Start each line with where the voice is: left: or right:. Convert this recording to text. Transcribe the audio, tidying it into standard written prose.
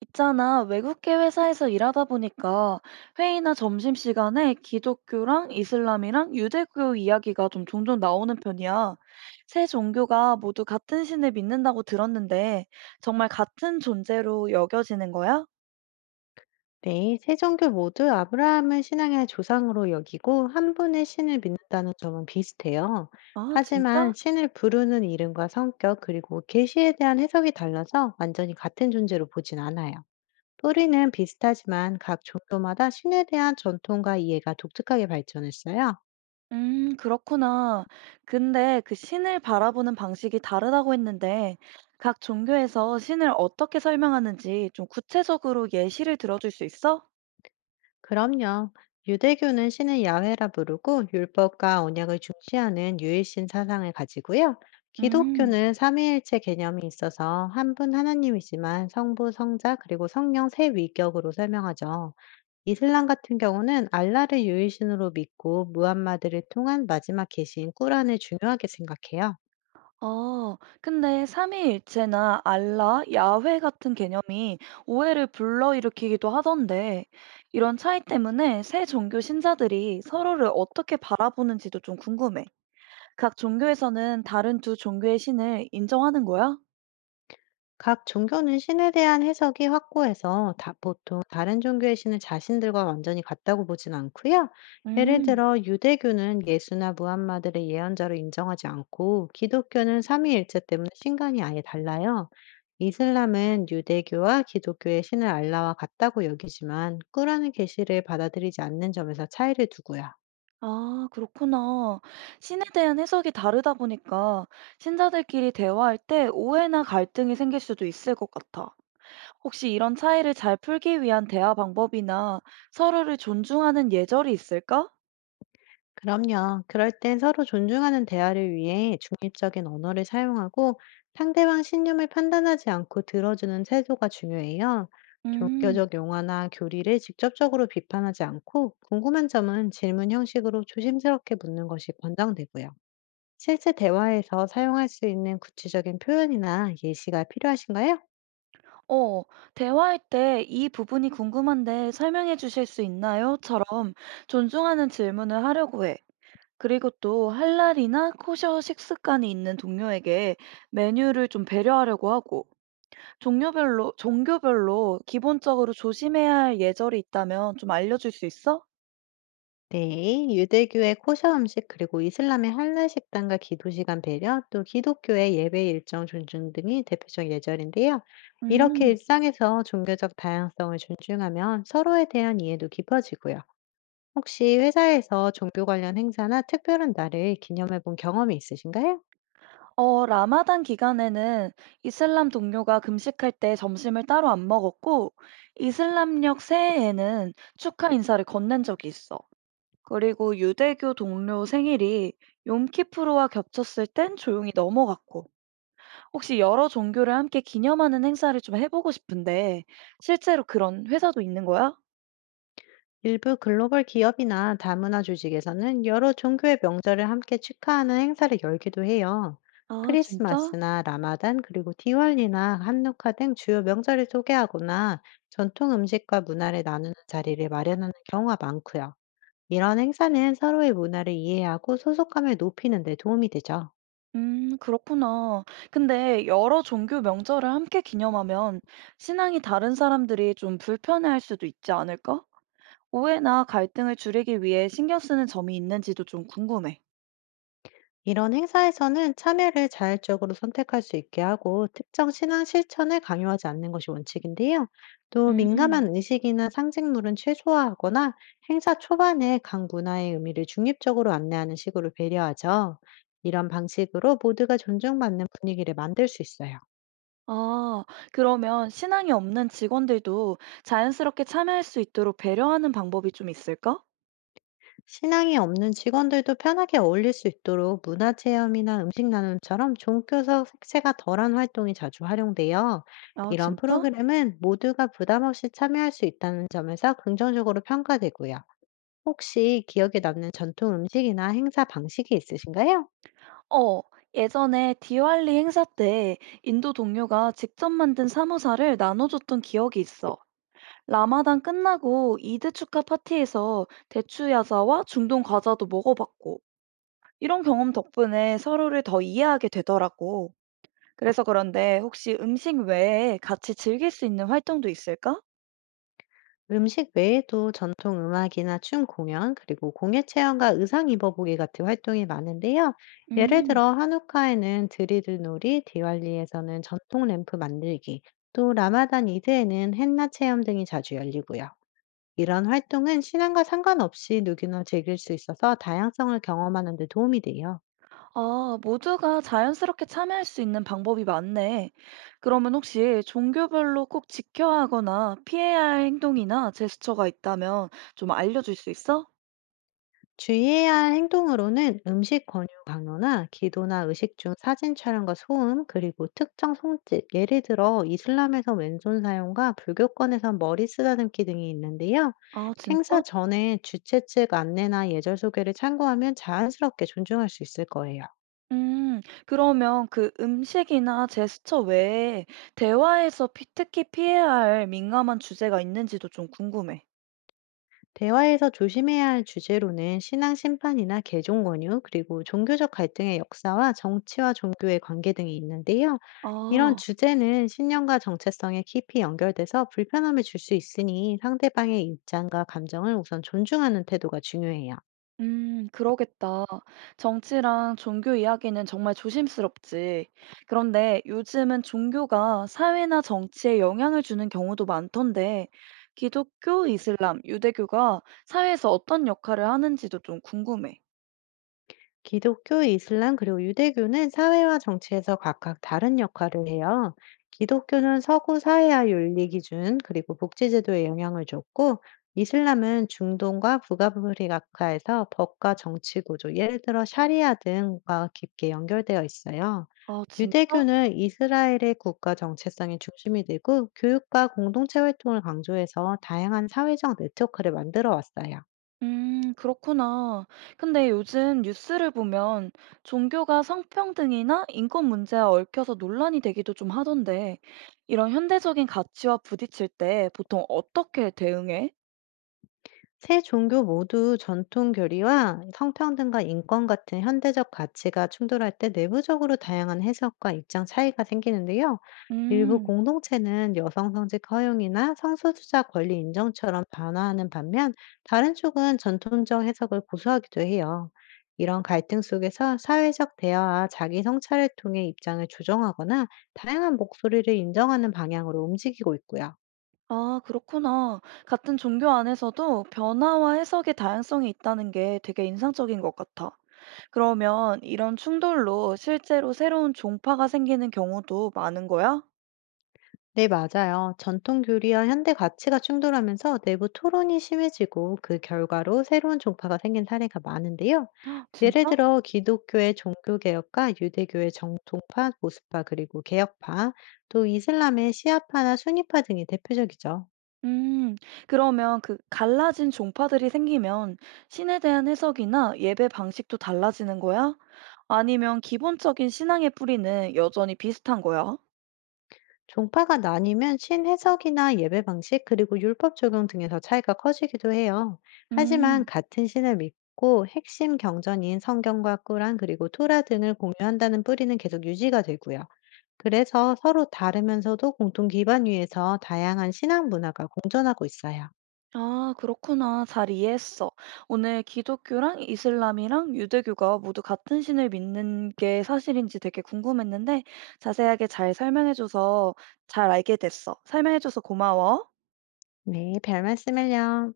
right: 있잖아, 외국계 회사에서 일하다 보니까 회의나 점심시간에 기독교랑 이슬람이랑 유대교 이야기가 좀 종종 나오는 편이야. 세 종교가 모두 같은 신을 믿는다고 들었는데 정말 같은 존재로 여겨지는 거야?
left: 네, 세 종교 모두 아브라함을 신앙의 조상으로 여기고 한 분의 신을 믿는다는 점은 비슷해요.
right: 아,
left: 하지만
right: 진짜?
left: 신을 부르는 이름과 성격 그리고 계시에 대한 해석이 달라서 완전히 같은 존재로 보진 않아요. 뿌리는 비슷하지만 각 종교마다 신에 대한 전통과 이해가 독특하게 발전했어요.
right: 그렇구나. 근데 그 신을 바라보는 방식이 다르다고 했는데 각 종교에서 신을 어떻게 설명하는지 좀 구체적으로 예시를 들어줄 수 있어?
left: 그럼요. 유대교는 신을 야훼라 부르고 율법과 언약을 중시하는 유일신 사상을 가지고요.
right: 음.
left: 기독교는 삼위일체 개념이 있어서 한 분 하나님이지만 성부, 성자, 그리고 성령 세 위격으로 설명하죠. 이슬람 같은 경우는 알라를 유일신으로 믿고 무함마드를 통한 마지막 계시인 꾸란을 중요하게 생각해요.
right: 아, 근데 삼위일체나 알라, 야훼 같은 개념이 오해를 불러일으키기도 하던데, 이런 차이 때문에 새 종교 신자들이 서로를 어떻게 바라보는지도 좀 궁금해. 각 종교에서는 다른 두 종교의 신을 인정하는 거야?
left: 각 종교는 신에 대한 해석이 확고해서 보통 다른 종교의 신은 자신들과 완전히 같다고 보진 않고요. 예를
right: 음,
left: 들어 유대교는 예수나 무함마드를 예언자로 인정하지 않고 기독교는 삼위일체 때문에 신간이 아예 달라요. 이슬람은 유대교와 기독교의 신을 알라와 같다고 여기지만 꾸라는 계시를 받아들이지 않는 점에서 차이를 두고요.
right: 아, 그렇구나. 신에 대한 해석이 다르다 보니까 신자들끼리 대화할 때 오해나 갈등이 생길 수도 있을 것 같아. 혹시 이런 차이를 잘 풀기 위한 대화 방법이나 서로를 존중하는 예절이 있을까?
left: 그럼요. 그럴 땐 서로 존중하는 대화를 위해 중립적인 언어를 사용하고 상대방 신념을 판단하지 않고 들어주는 태도가 중요해요.
right: 음,
left: 종교적 용어나 교리를 직접적으로 비판하지 않고 궁금한 점은 질문 형식으로 조심스럽게 묻는 것이 권장되고요. 실제 대화에서 사용할 수 있는 구체적인 표현이나 예시가 필요하신가요?
right: 어, 대화할 때 이 부분이 궁금한데 설명해 주실 수 있나요? 처럼 존중하는 질문을 하려고 해. 그리고 또 할랄이나 코셔 식습관이 있는 동료에게 메뉴를 좀 배려하려고 하고 종류별로, 종교별로 기본적으로 조심해야 할 예절이 있다면 좀 알려줄 수 있어?
left: 네, 유대교의 코셔 음식 그리고 이슬람의 할랄 식단과 기도 시간 배려, 또 기독교의 예배 일정 존중 등이 대표적 예절인데요. 이렇게
right: 음.
left: 일상에서 종교적 다양성을 존중하면 서로에 대한 이해도 깊어지고요. 혹시 회사에서 종교 관련 행사나 특별한 날을 기념해 본 경험이 있으신가요?
right: 라마단 기간에는 이슬람 동료가 금식할 때 점심을 따로 안 먹었고, 이슬람력 새해에는 축하 인사를 건넨 적이 있어. 그리고 유대교 동료 생일이 욤키프로와 겹쳤을 땐 조용히 넘어갔고, 혹시 여러 종교를 함께 기념하는 행사를 좀 해보고 싶은데, 실제로 그런 회사도 있는 거야?
left: 일부 글로벌 기업이나 다문화 조직에서는 여러 종교의 명절을 함께 축하하는 행사를 열기도 해요.
right: 아, 진짜?
left: 크리스마스나 라마단, 그리고 디월리나 한누카 등 주요 명절을 소개하거나 전통 음식과 문화를 나누는 자리를 마련하는 경우가 많고요. 이런 행사는 서로의 문화를 이해하고 소속감을 높이는 데 도움이 되죠.
right: 그렇구나. 근데 여러 종교 명절을 함께 기념하면 신앙이 다른 사람들이 좀 불편해할 수도 있지 않을까? 오해나 갈등을 줄이기 위해 신경 쓰는 점이 있는지도 좀 궁금해.
left: 이런 행사에서는 참여를 자율적으로 선택할 수 있게 하고 특정 신앙 실천을 강요하지 않는 것이 원칙인데요. 또
right: 음.
left: 민감한 의식이나 상징물은 최소화하거나 행사 초반에 각 문화의 의미를 중립적으로 안내하는 식으로 배려하죠. 이런 방식으로 모두가 존중받는 분위기를 만들 수 있어요.
right: 아, 그러면 신앙이 없는 직원들도 자연스럽게 참여할 수 있도록 배려하는 방법이 좀 있을까?
left: 신앙이 없는 직원들도 편하게 어울릴 수 있도록 문화 체험이나 음식 나눔처럼 종교적 색채가 덜한 활동이 자주 활용돼요.
right: 아,
left: 이런
right: 진짜?
left: 프로그램은 모두가 부담 없이 참여할 수 있다는 점에서 긍정적으로 평가되고요. 혹시 기억에 남는 전통 음식이나 행사 방식이 있으신가요?
right: 어, 예전에 디왈리 행사 때 인도 동료가 직접 만든 사모사를 나눠줬던 기억이 있어. 라마단 끝나고 이드 축하 파티에서 대추 야자와 중동 과자도 먹어봤고, 이런 경험 덕분에 서로를 더 이해하게 되더라고. 그래서 그런데 혹시 음식 외에 같이 즐길 수 있는 활동도 있을까?
left: 음식 외에도 전통 음악이나 춤 공연, 그리고 공예 체험과 의상 입어보기 같은 활동이 많은데요. 예를
right: 음,
left: 들어 한우카에는 드리들 놀이, 디왈리에서는 전통 램프 만들기, 또 라마단 이드에는 헨나 체험 등이 자주 열리고요. 이런 활동은 신앙과 상관없이 누구나 즐길 수 있어서 다양성을 경험하는 데 도움이 돼요.
right: 아, 모두가 자연스럽게 참여할 수 있는 방법이 많네. 그러면 혹시 종교별로 꼭 지켜야 하거나 피해야 할 행동이나 제스처가 있다면 좀 알려줄 수 있어?
left: 주의해야 할 행동으로는 음식 권유 강요나 기도나 의식 중 사진 촬영과 소음, 그리고 특정 손짓, 예를 들어 이슬람에서 왼손 사용과 불교권에서 머리 쓰다듬기 등이 있는데요.
right: 아,
left: 행사
right: 진짜?
left: 전에 주최 측 안내나 예절 소개를 참고하면 자연스럽게 존중할 수 있을 거예요.
right: 음. 그러면 그 음식이나 제스처 외에 대화에서 피 특히 피해야 할 민감한 주제가 있는지도 좀 궁금해.
left: 대화에서 조심해야 할 주제로는 신앙 심판이나 개종 권유, 그리고 종교적 갈등의 역사와 정치와 종교의 관계 등이 있는데요. 이런
right: 아.
left: 주제는 신념과 정체성에 깊이 연결돼서 불편함을 줄 수 있으니 상대방의 입장과 감정을 우선 존중하는 태도가 중요해요.
right: 그러겠다. 정치랑 종교 이야기는 정말 조심스럽지. 그런데 요즘은 종교가 사회나 정치에 영향을 주는 경우도 많던데 기독교, 이슬람, 유대교가 사회에서 어떤 역할을 하는지도 좀 궁금해.
left: 기독교, 이슬람, 그리고 유대교는 사회와 정치에서 각각 다른 역할을 해요. 기독교는 서구 사회와 윤리 기준, 그리고 복지제도에 영향을 줬고, 이슬람은 중동과 북아프리카에서 법과 정치 구조, 예를 들어 샤리아 등과 깊게 연결되어 있어요.
right: 아 진짜?
left: 유대교는 이스라엘의 국가 정체성이 중심이 되고, 교육과 공동체 활동을 강조해서 다양한 사회적 네트워크를 만들어 왔어요.
right: 그렇구나. 근데 요즘 뉴스를 보면 종교가 성평등이나 인권 문제와 얽혀서 논란이 되기도 좀 하던데, 이런 현대적인 가치와 부딪힐 때 보통 어떻게 대응해?
left: 세 종교 모두 전통 교리와 성평등과 인권 같은 현대적 가치가 충돌할 때 내부적으로 다양한 해석과 입장 차이가 생기는데요. 일부
right: 음,
left: 공동체는 여성 성직 허용이나 성소수자 권리 인정처럼 반화하는 반면 다른 쪽은 전통적 해석을 고수하기도 해요. 이런 갈등 속에서 사회적 대화와 자기 성찰을 통해 입장을 조정하거나 다양한 목소리를 인정하는 방향으로 움직이고 있고요.
right: 아, 그렇구나. 같은 종교 안에서도 변화와 해석의 다양성이 있다는 게 되게 인상적인 것 같아. 그러면 이런 충돌로 실제로 새로운 종파가 생기는 경우도 많은 거야?
left: 네, 맞아요. 전통 교리와 현대 가치가 충돌하면서 내부 토론이 심해지고 그 결과로 새로운 종파가 생긴 사례가 많은데요. 예를
right: 진짜?
left: 들어 기독교의 종교개혁과 유대교의 정통파, 보수파, 그리고 개혁파, 또 이슬람의 시아파나 수니파 등이 대표적이죠.
right: 음, 그러면 그 갈라진 종파들이 생기면 신에 대한 해석이나 예배 방식도 달라지는 거야? 아니면 기본적인 신앙의 뿌리는 여전히 비슷한 거야?
left: 종파가 나뉘면 신해석이나 예배 방식 그리고 율법 적용 등에서 차이가 커지기도 해요. 하지만
right: 음,
left: 같은 신을 믿고 핵심 경전인 성경과 꾸란 그리고 토라 등을 공유한다는 뿌리는 계속 유지가 되고요. 그래서 서로 다르면서도 공통 기반 위에서 다양한 신앙 문화가 공존하고 있어요.
right: 아, 그렇구나. 잘 이해했어. 오늘 기독교랑 이슬람이랑 유대교가 모두 같은 신을 믿는 게 사실인지 되게 궁금했는데 자세하게 잘 설명해줘서 잘 알게 됐어. 설명해줘서 고마워.
left: 네, 별 말씀을요.